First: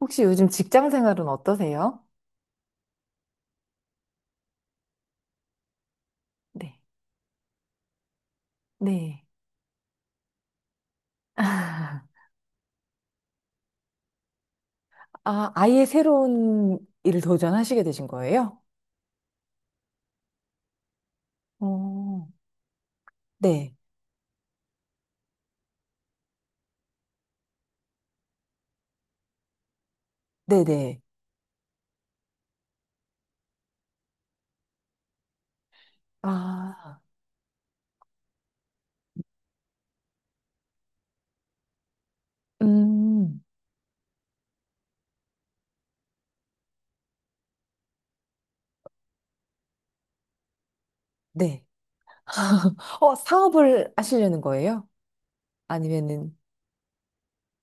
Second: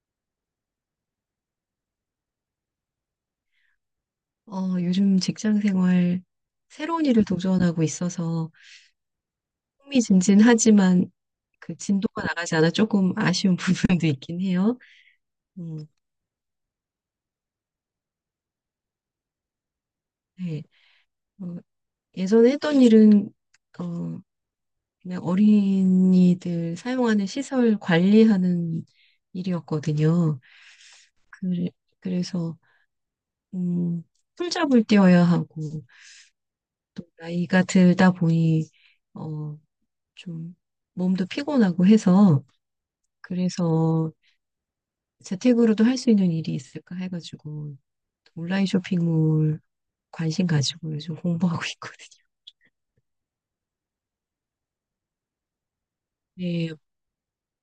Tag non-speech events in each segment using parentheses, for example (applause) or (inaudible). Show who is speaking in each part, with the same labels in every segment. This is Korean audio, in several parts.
Speaker 1: 혹시 요즘 직장 생활은 어떠세요?
Speaker 2: 요즘 직장 생활
Speaker 1: 네.
Speaker 2: 새로운 일을 도전하고 있어서
Speaker 1: 네.
Speaker 2: 흥미진진하지만 그 진도가
Speaker 1: (laughs)
Speaker 2: 나가지 않아 조금 아쉬운 (laughs) 부분도 있긴 해요.
Speaker 1: 아, 아예
Speaker 2: 음,
Speaker 1: 새로운 일을 도전하시게 되신 거예요?
Speaker 2: 네. 어,
Speaker 1: 어,
Speaker 2: 예전에 했던 일은
Speaker 1: 네.
Speaker 2: 어, 그냥 어린이들 사용하는 시설 관리하는 일이었거든요.
Speaker 1: 네네.
Speaker 2: 그, 그래서 음, 풀잡을 뛰어야 하고
Speaker 1: 아,
Speaker 2: 또 나이가 들다 보니 어, 좀 몸도 피곤하고 해서
Speaker 1: 음,
Speaker 2: 그래서 재택으로도 할 수 있는 일이 있을까 해가지고 온라인 쇼핑몰 관심 가지고 요즘 공부하고
Speaker 1: 네.
Speaker 2: (laughs) 있거든요.
Speaker 1: (laughs) 어, 사업을 하시려는 거예요? 아니면은,
Speaker 2: 네,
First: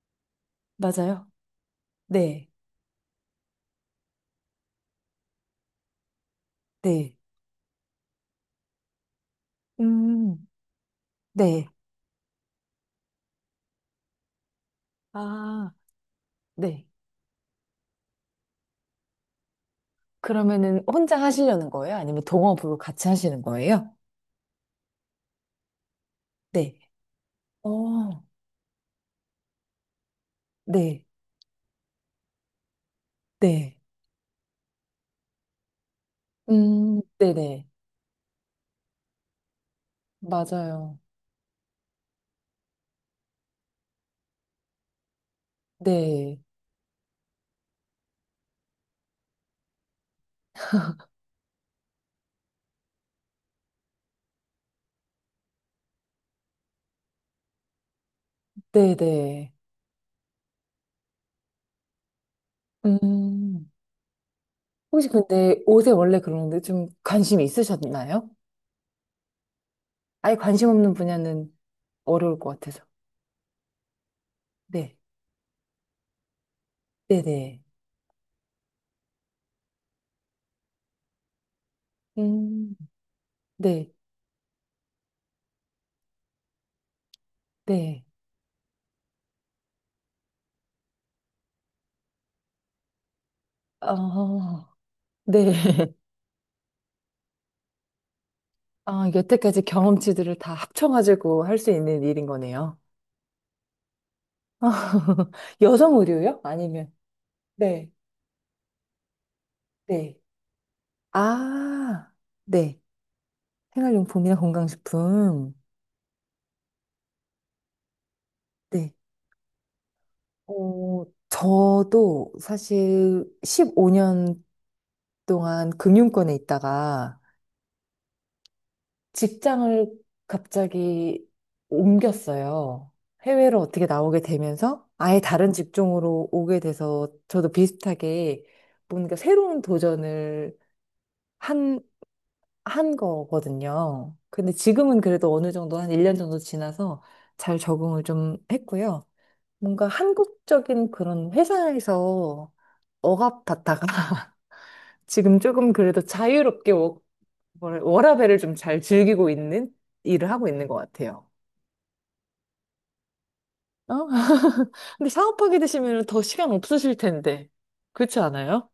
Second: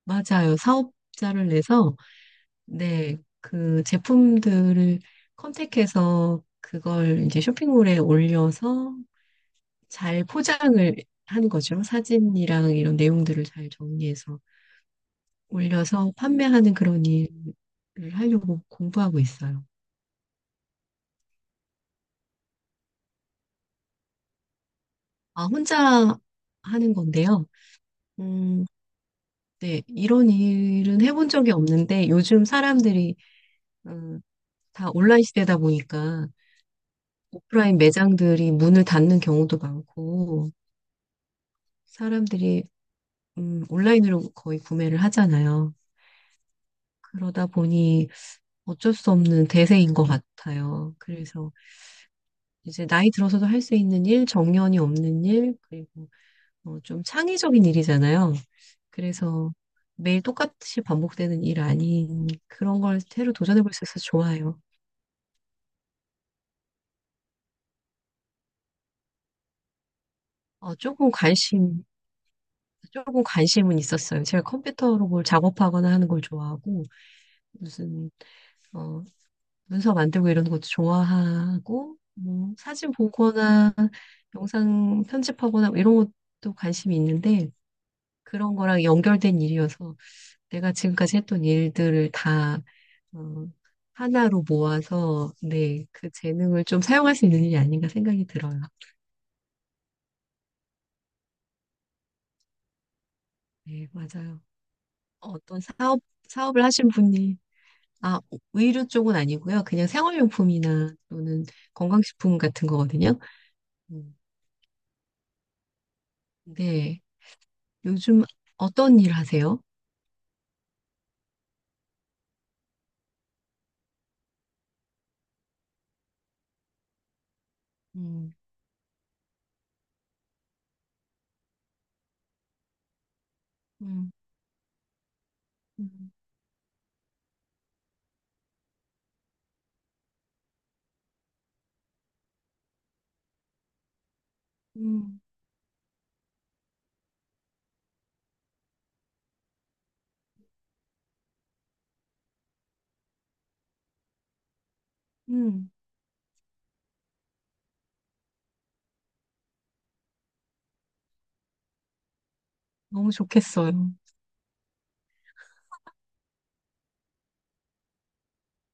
Speaker 2: 맞아요.
Speaker 1: 맞아요?
Speaker 2: 사업자를 내서
Speaker 1: 네.
Speaker 2: 네, 그 제품들을 컨택해서
Speaker 1: 네.
Speaker 2: 그걸 이제 쇼핑몰에 올려서 잘
Speaker 1: 음,
Speaker 2: 포장을 하는
Speaker 1: 네.
Speaker 2: 거죠. 사진이랑 이런 내용들을 잘 정리해서
Speaker 1: 아,
Speaker 2: 올려서 판매하는
Speaker 1: 네.
Speaker 2: 그런 일을 하려고 공부하고 있어요.
Speaker 1: 그러면은 혼자 하시려는 거예요? 아니면 동업으로 같이 하시는 거예요?
Speaker 2: 아, 혼자
Speaker 1: 네.
Speaker 2: 하는 건데요.
Speaker 1: 어,
Speaker 2: 음, 네, 이런 일은
Speaker 1: 네.
Speaker 2: 해본 적이 없는데 요즘 사람들이
Speaker 1: 네.
Speaker 2: 음, 다 온라인 시대다 보니까
Speaker 1: 네네.
Speaker 2: 오프라인 매장들이 문을 닫는 경우도 많고
Speaker 1: 맞아요.
Speaker 2: 사람들이 온라인으로 거의 구매를 하잖아요.
Speaker 1: 네.
Speaker 2: 그러다 보니 어쩔 수 없는 대세인 것 같아요. 그래서 이제 나이 들어서도 할 수 있는 일, 정년이 없는 일, 그리고 좀 창의적인 일이잖아요.
Speaker 1: 네네.
Speaker 2: 그래서 매일 똑같이 반복되는 일 아닌 그런 걸 새로
Speaker 1: 음.
Speaker 2: 도전해볼 수 있어서 좋아요.
Speaker 1: 혹시 근데 옷에 원래 그런데 좀 관심이 있으셨나요? 아예 관심
Speaker 2: 어,
Speaker 1: 없는
Speaker 2: 조금
Speaker 1: 분야는
Speaker 2: 관심,
Speaker 1: 어려울 것 같아서.
Speaker 2: 조금 관심은 있었어요. 제가
Speaker 1: 네.
Speaker 2: 컴퓨터로 뭘 작업하거나 하는 걸 좋아하고,
Speaker 1: 네네.
Speaker 2: 무슨, 어, 문서 만들고 이런 것도 좋아하고, 뭐,
Speaker 1: 음.
Speaker 2: 사진 보거나
Speaker 1: 네.
Speaker 2: 영상 편집하거나 뭐 이런 것도 관심이 있는데,
Speaker 1: 네.
Speaker 2: 그런 거랑 연결된 일이어서 내가 지금까지 했던 일들을 다, 어, 하나로
Speaker 1: 아,
Speaker 2: 모아서,
Speaker 1: 네.
Speaker 2: 네,
Speaker 1: (laughs)
Speaker 2: 그 재능을 좀 사용할 수 있는 일이 아닌가 생각이 들어요.
Speaker 1: 아, 여태까지 경험치들을 다 합쳐가지고 할 수 있는 일인 거네요.
Speaker 2: 네, 맞아요.
Speaker 1: (laughs)
Speaker 2: 어떤
Speaker 1: 여성
Speaker 2: 사업,
Speaker 1: 의류요?
Speaker 2: 사업을 하신
Speaker 1: 아니면?
Speaker 2: 분이.
Speaker 1: 네.
Speaker 2: 아, 의류 쪽은 아니고요. 그냥
Speaker 1: 네.
Speaker 2: 생활용품이나 또는
Speaker 1: 아,
Speaker 2: 건강식품 같은
Speaker 1: 네.
Speaker 2: 거거든요. 음,
Speaker 1: 생활용품이나 건강식품.
Speaker 2: 네. 요즘
Speaker 1: 네.
Speaker 2: 어떤 일 하세요?
Speaker 1: 어, 저도 사실 15년 동안 금융권에 있다가
Speaker 2: 음,
Speaker 1: 직장을 갑자기 옮겼어요. 해외로 어떻게
Speaker 2: 음,
Speaker 1: 나오게 되면서 아예 다른
Speaker 2: 음,
Speaker 1: 직종으로 오게 돼서 저도 비슷하게 뭔가 새로운 도전을 한, 한 거거든요. 근데 지금은
Speaker 2: 음,
Speaker 1: 그래도 어느 정도 한 1년 정도 지나서 잘 적응을 좀 했고요. 뭔가 한국적인 그런 회사에서 억압받다가 지금
Speaker 2: 음.
Speaker 1: 조금 그래도 자유롭게 워라밸을 좀 잘 즐기고 있는 일을 하고 있는 것 같아요.
Speaker 2: 너무 좋겠어요.
Speaker 1: 어? (laughs) 근데 사업하게 되시면 더 시간 없으실 텐데. 그렇지 않아요?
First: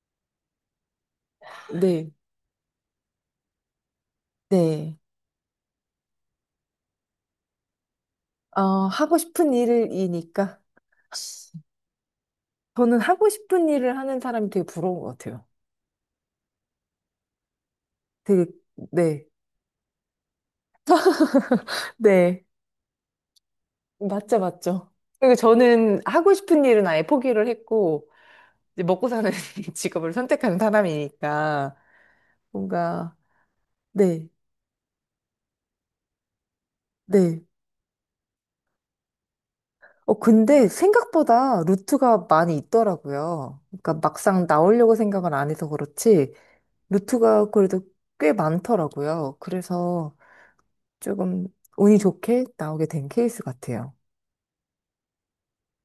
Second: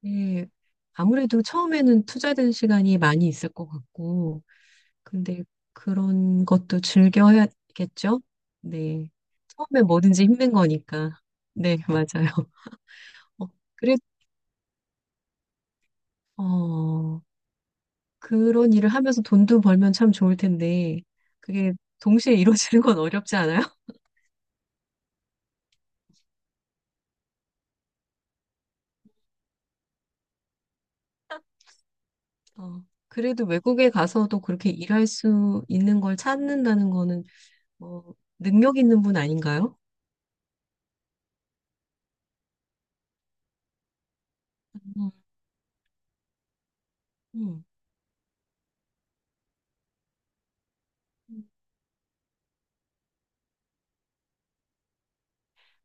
Speaker 2: 네. 아무래도 처음에는
Speaker 1: 네.
Speaker 2: 투자된 시간이 많이 있을 것 같고,
Speaker 1: 네.
Speaker 2: 근데 그런 것도 즐겨야겠죠?
Speaker 1: 어,
Speaker 2: 네.
Speaker 1: 하고 싶은
Speaker 2: 처음에 뭐든지 힘든
Speaker 1: 일이니까
Speaker 2: 거니까. 네, 맞아요. (laughs)
Speaker 1: 저는 하고
Speaker 2: 어,
Speaker 1: 싶은
Speaker 2: 그래,
Speaker 1: 일을 하는 사람이 되게 부러운 것 같아요.
Speaker 2: 어.
Speaker 1: 되게,
Speaker 2: 그런 일을 하면서
Speaker 1: 네.
Speaker 2: 돈도 벌면 참 좋을 텐데, 그게 동시에
Speaker 1: 네.
Speaker 2: 이루어지는 건 어렵지 않아요? (laughs)
Speaker 1: 맞죠, 맞죠. 그리고 저는 하고 싶은 일은 아예 포기를 했고, 이제 먹고 사는 (laughs) 직업을 선택한 사람이니까,
Speaker 2: 어,
Speaker 1: 뭔가,
Speaker 2: 그래도 외국에
Speaker 1: 네.
Speaker 2: 가서도 그렇게 일할 수 있는 걸 찾는다는 거는,
Speaker 1: 네.
Speaker 2: 뭐 능력 있는 분 아닌가요?
Speaker 1: 어, 근데 생각보다 루트가 많이 있더라고요. 그러니까 막상 나오려고
Speaker 2: 음,
Speaker 1: 생각을 안 해서 그렇지, 루트가
Speaker 2: 음.
Speaker 1: 그래도 꽤 많더라고요. 그래서 조금 운이 좋게 나오게 된 케이스 같아요.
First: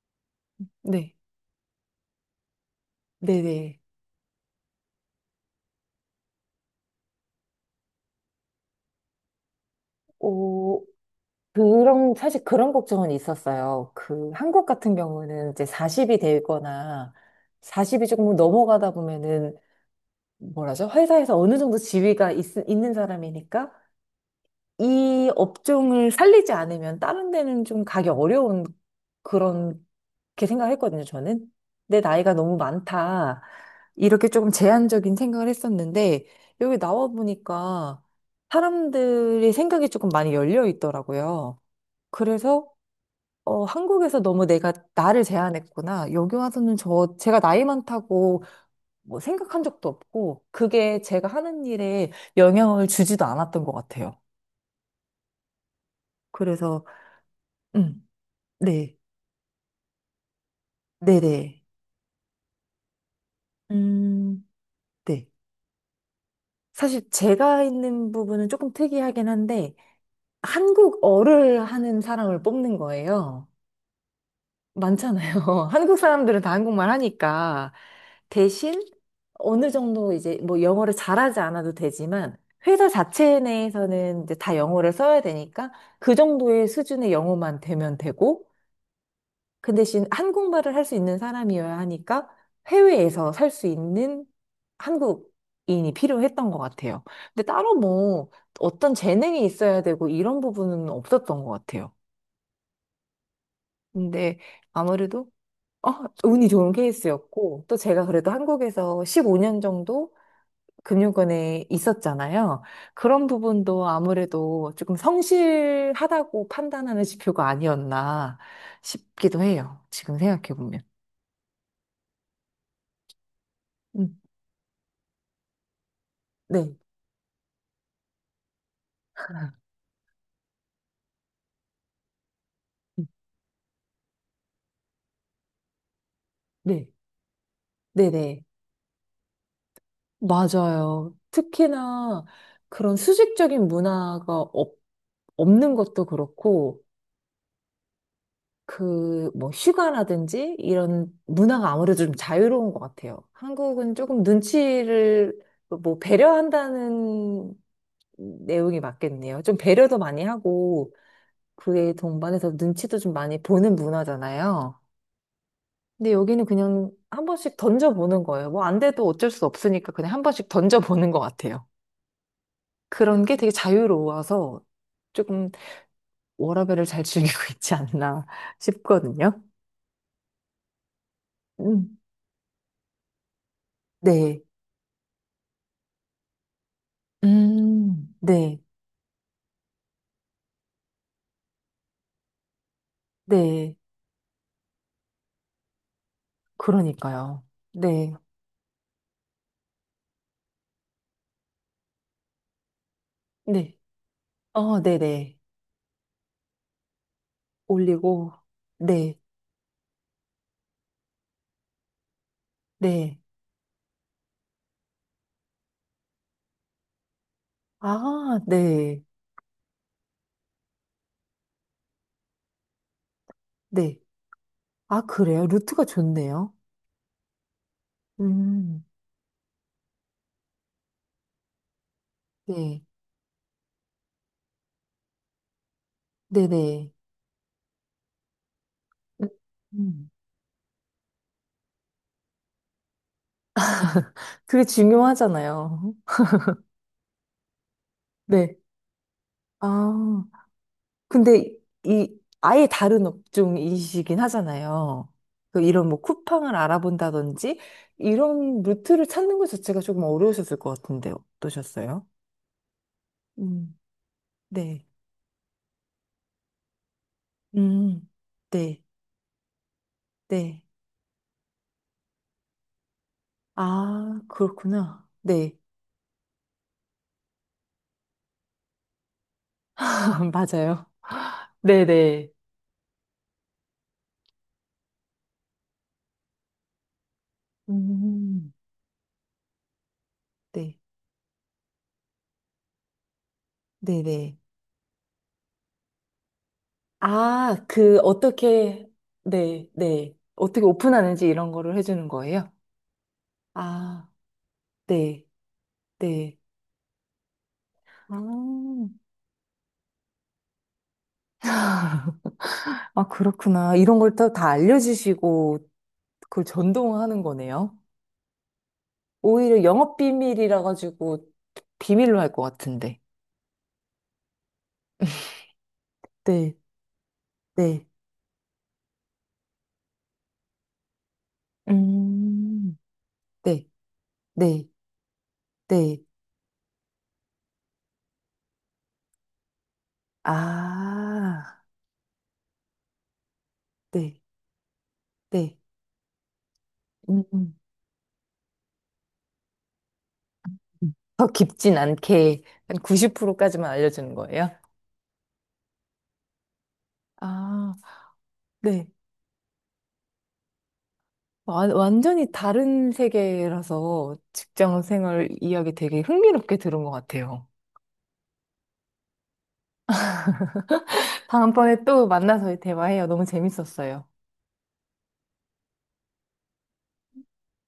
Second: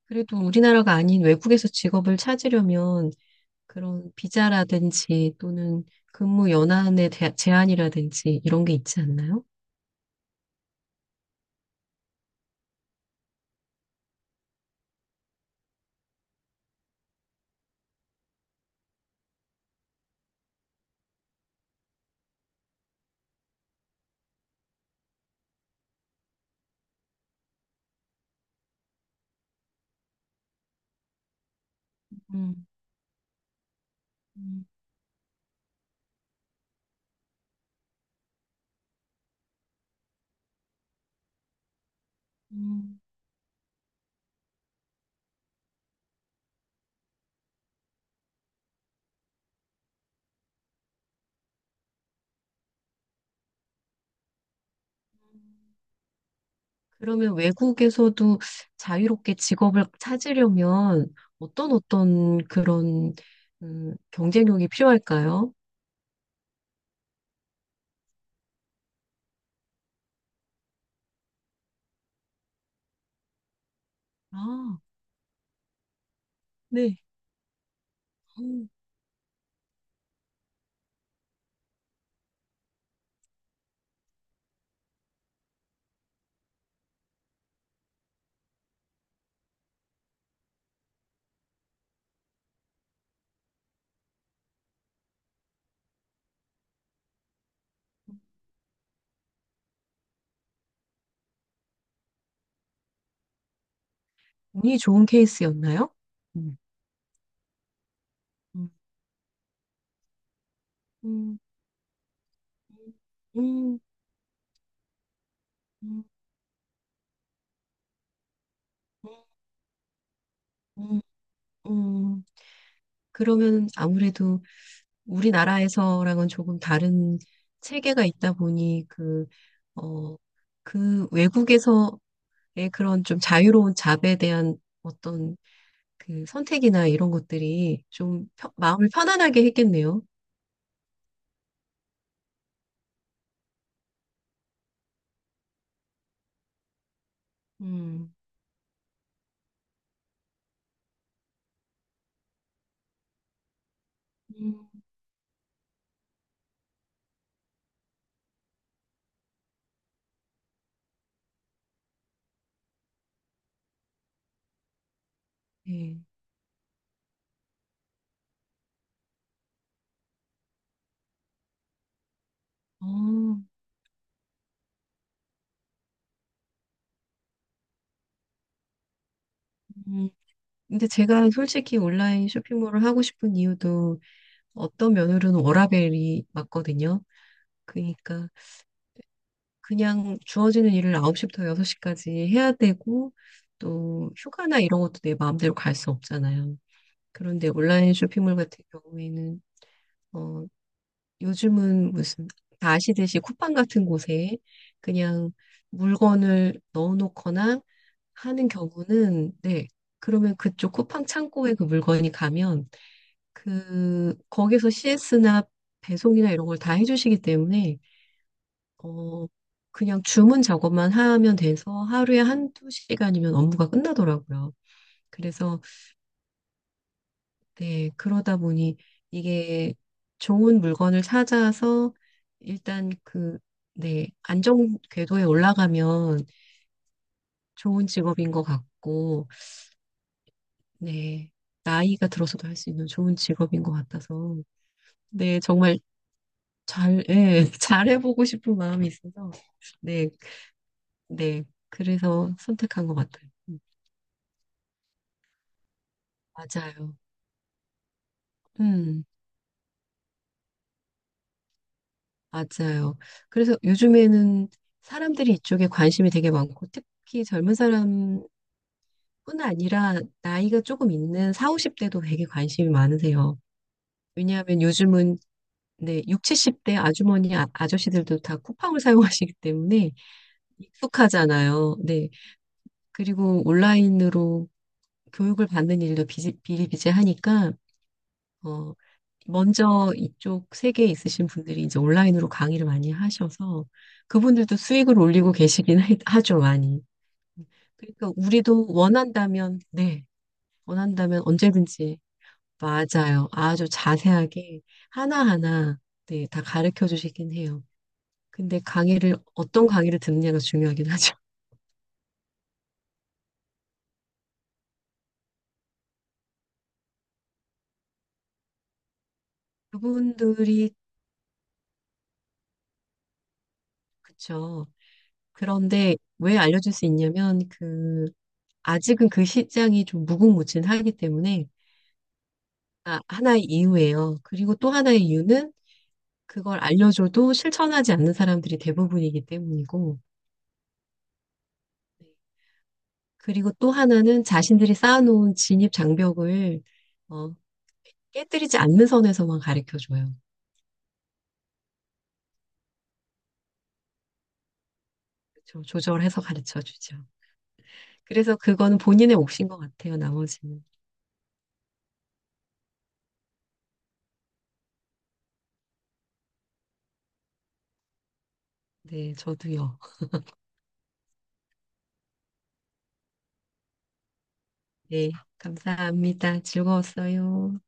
Speaker 2: 그래도 우리나라가
Speaker 1: 네.
Speaker 2: 아닌 외국에서 직업을 찾으려면
Speaker 1: 네네.
Speaker 2: 그런 비자라든지 또는 근무 연한의 제한이라든지 이런 게 있지 않나요?
Speaker 1: 오, 그런, 사실 그런 걱정은 있었어요. 그, 한국 같은 경우는 이제 40이 되거나 40이 조금 넘어가다 보면은, 뭐라죠? 회사에서 어느 정도 지위가 있는 사람이니까 이 업종을 살리지 않으면 다른 데는 좀 가기 어려운 그런 게 생각했거든요, 저는. 내 나이가 너무
Speaker 2: 음,
Speaker 1: 많다. 이렇게 조금
Speaker 2: 음,
Speaker 1: 제한적인 생각을 했었는데, 여기 나와 보니까 사람들의 생각이 조금 많이 열려 있더라고요. 그래서,
Speaker 2: 음.
Speaker 1: 어, 한국에서 너무 내가 나를 제한했구나. 여기 와서는 저, 제가 나이 많다고 뭐 생각한 적도 없고, 그게 제가 하는 일에 영향을 주지도 않았던 것 같아요. 그래서,
Speaker 2: 그러면
Speaker 1: 음.
Speaker 2: 외국에서도
Speaker 1: 네.
Speaker 2: 자유롭게 직업을 찾으려면
Speaker 1: 네네.
Speaker 2: 어떤 그런
Speaker 1: 음,
Speaker 2: 경쟁력이
Speaker 1: 네.
Speaker 2: 필요할까요?
Speaker 1: 사실 제가 있는 부분은 조금 특이하긴 한데, 한국어를 하는 사람을 뽑는 거예요.
Speaker 2: 아,
Speaker 1: 많잖아요. (laughs) 한국 사람들은 다 한국말
Speaker 2: 네.
Speaker 1: 하니까.
Speaker 2: 음,
Speaker 1: 대신 어느 정도 이제 뭐 영어를 잘하지 않아도 되지만, 회사 자체 내에서는 이제 다 영어를 써야 되니까, 그 정도의 수준의 영어만 되면 되고, 그 대신 한국말을 할 수 있는 사람이어야 하니까 해외에서 살 수 있는 한국인이 필요했던 것 같아요. 근데 따로 뭐 어떤 재능이 있어야 되고 이런 부분은 없었던 것 같아요. 근데
Speaker 2: 운이 좋은
Speaker 1: 아무래도 어,
Speaker 2: 케이스였나요?
Speaker 1: 운이
Speaker 2: 음.
Speaker 1: 좋은 케이스였고 또 제가 그래도
Speaker 2: 음,
Speaker 1: 한국에서 15년 정도
Speaker 2: 음,
Speaker 1: 금융권에 있었잖아요. 그런
Speaker 2: 음,
Speaker 1: 부분도 아무래도 조금
Speaker 2: 음,
Speaker 1: 성실하다고 판단하는 지표가 아니었나 싶기도 해요. 지금 생각해 보면.
Speaker 2: 음, 음. 그러면
Speaker 1: 음,
Speaker 2: 아무래도 우리나라에서랑은 조금
Speaker 1: 네.
Speaker 2: 다른 체계가 있다 보니 어, 그 외국에서의 그런 좀 자유로운 잡에 대한 어떤 그 선택이나
Speaker 1: 네,
Speaker 2: 이런 것들이 좀
Speaker 1: 네네.
Speaker 2: 마음을 편안하게 했겠네요.
Speaker 1: 맞아요. 특히나 그런 수직적인 문화가 없는 것도 그렇고,
Speaker 2: 음,
Speaker 1: 그, 뭐, 휴가라든지 이런 문화가 아무래도 좀 자유로운 것 같아요. 한국은 조금
Speaker 2: 음,
Speaker 1: 눈치를 뭐, 배려한다는 내용이 맞겠네요. 좀 배려도 많이 하고, 그에 동반해서 눈치도 좀 많이 보는 문화잖아요.
Speaker 2: 네.
Speaker 1: 근데 여기는 그냥 한 번씩 던져보는 거예요. 뭐, 안 돼도 어쩔 수 없으니까 그냥 한 번씩 던져보는 것 같아요. 그런 게
Speaker 2: 어,
Speaker 1: 되게 자유로워서 조금 워라밸을 잘 즐기고 (laughs) 있지 않나 싶거든요.
Speaker 2: 음. 근데 제가 솔직히
Speaker 1: 음,
Speaker 2: 온라인 쇼핑몰을 하고 싶은 이유도
Speaker 1: 네.
Speaker 2: 어떤 면으로는 워라밸이 맞거든요. 그러니까
Speaker 1: 네.
Speaker 2: 그냥 주어지는 일을 9시부터 6시까지 해야 되고
Speaker 1: 네.
Speaker 2: 또 휴가나 이런 것도 내 마음대로 갈 수 없잖아요.
Speaker 1: 그러니까요.
Speaker 2: 그런데 온라인
Speaker 1: 네.
Speaker 2: 쇼핑몰 같은 경우에는 어 요즘은 무슨 다 아시듯이 쿠팡
Speaker 1: 네.
Speaker 2: 같은 곳에
Speaker 1: 어,
Speaker 2: 그냥
Speaker 1: 네네.
Speaker 2: 물건을 넣어놓거나
Speaker 1: 올리고.
Speaker 2: 하는
Speaker 1: 네.
Speaker 2: 경우는 네. 그러면 그쪽 쿠팡 창고에 그 물건이 가면
Speaker 1: 네.
Speaker 2: 거기서 CS나 배송이나 이런 걸 다 해주시기 때문에
Speaker 1: 아, 네.
Speaker 2: 어 그냥 주문 작업만 하면 돼서 하루에 한두 시간이면 업무가
Speaker 1: 네.
Speaker 2: 끝나더라고요.
Speaker 1: 아, 그래요?
Speaker 2: 그래서
Speaker 1: 루트가 좋네요.
Speaker 2: 네, 그러다 보니
Speaker 1: 음,
Speaker 2: 이게 좋은 물건을 찾아서
Speaker 1: 네.
Speaker 2: 일단 네, 안정 궤도에 올라가면
Speaker 1: 네네.
Speaker 2: 좋은 직업인 것 같고,
Speaker 1: 음,
Speaker 2: 네, 나이가 들어서도 할 수 있는 좋은 직업인 것 같아서,
Speaker 1: 그게
Speaker 2: 네, 정말
Speaker 1: 중요하잖아요.
Speaker 2: 예, (laughs) 잘해보고 싶은
Speaker 1: 네.
Speaker 2: 마음이 있어서, 네,
Speaker 1: 아.
Speaker 2: 네,
Speaker 1: 근데 이
Speaker 2: 그래서
Speaker 1: 아예
Speaker 2: 선택한 것
Speaker 1: 다른
Speaker 2: 같아요.
Speaker 1: 업종이시긴 하잖아요. 그 이런 뭐 쿠팡을
Speaker 2: 맞아요.
Speaker 1: 알아본다든지 이런
Speaker 2: 음,
Speaker 1: 루트를 찾는 것 자체가 조금 어려우셨을 것 같은데 어떠셨어요?
Speaker 2: 맞아요. 그래서
Speaker 1: 음,
Speaker 2: 요즘에는
Speaker 1: 네.
Speaker 2: 사람들이 이쪽에 관심이 되게 많고, 특히 젊은
Speaker 1: 음,
Speaker 2: 사람
Speaker 1: 네,
Speaker 2: 뿐 아니라 나이가
Speaker 1: 네.
Speaker 2: 조금 있는 4, 50대도 되게 관심이 많으세요.
Speaker 1: 아,
Speaker 2: 왜냐하면
Speaker 1: 그렇구나.
Speaker 2: 요즘은
Speaker 1: 네.
Speaker 2: 네, 육 70대 아주머니, 아저씨들도 다 쿠팡을 (laughs) 사용하시기 때문에
Speaker 1: (laughs) 맞아요.
Speaker 2: 익숙하잖아요. 네.
Speaker 1: 네네.
Speaker 2: 그리고 온라인으로 교육을 받는 일도 비일비재하니까,
Speaker 1: 음,
Speaker 2: 어, 먼저 이쪽
Speaker 1: 네,
Speaker 2: 세계에 있으신 분들이 이제 온라인으로 강의를 많이 하셔서
Speaker 1: 네네.
Speaker 2: 그분들도 수익을 올리고 계시긴 하죠, 많이.
Speaker 1: 아, 그,
Speaker 2: 그러니까 우리도
Speaker 1: 어떻게,
Speaker 2: 원한다면,
Speaker 1: 네,
Speaker 2: 네,
Speaker 1: 네. 어떻게
Speaker 2: 원한다면
Speaker 1: 오픈하는지 이런 거를
Speaker 2: 언제든지.
Speaker 1: 해주는 거예요?
Speaker 2: 맞아요. 아주
Speaker 1: 아,
Speaker 2: 자세하게
Speaker 1: 네,
Speaker 2: 하나하나 네,
Speaker 1: 네.
Speaker 2: 다 가르쳐 주시긴 해요.
Speaker 1: 아,
Speaker 2: 근데
Speaker 1: (laughs)
Speaker 2: 강의를 어떤 강의를 듣느냐가 중요하긴 하죠. (laughs)
Speaker 1: 아, 그렇구나. 이런 걸 또 다 알려주시고 그걸 전동하는 거네요. 오히려 영업 비밀이라
Speaker 2: 그분들이.
Speaker 1: 가지고 비밀로 할 것 같은데.
Speaker 2: 그쵸. 그런데 왜
Speaker 1: 네,
Speaker 2: 알려줄 수 있냐면
Speaker 1: 네.
Speaker 2: 아직은 그 시장이 좀 무궁무진하기 때문에.
Speaker 1: 음,
Speaker 2: 아, 하나의
Speaker 1: 네,
Speaker 2: 이유예요. 그리고
Speaker 1: 네,
Speaker 2: 또 하나의 이유는
Speaker 1: 네.
Speaker 2: 그걸 알려줘도 실천하지 않는 사람들이 대부분이기 때문이고
Speaker 1: 아,
Speaker 2: 그리고 또
Speaker 1: 네,
Speaker 2: 하나는 자신들이 쌓아놓은
Speaker 1: 네.
Speaker 2: 진입 장벽을
Speaker 1: 음,
Speaker 2: 어,
Speaker 1: 음.
Speaker 2: 깨뜨리지 않는 선에서만 가르쳐 줘요.
Speaker 1: 더 깊진 않게 한 90%까지만 알려주는 거예요?
Speaker 2: 그쵸? 조절해서 가르쳐 주죠.
Speaker 1: 아,
Speaker 2: 그래서 그거는
Speaker 1: 네.
Speaker 2: 본인의 몫인 것 같아요, 나머지는.
Speaker 1: 완전히 다른 세계라서 직장 생활 이야기 되게 흥미롭게 들은 것 같아요.
Speaker 2: 네, 저도요.
Speaker 1: 다음번에 또 만나서 대화해요. 너무 재밌었어요.
Speaker 2: 네, 감사합니다. 즐거웠어요.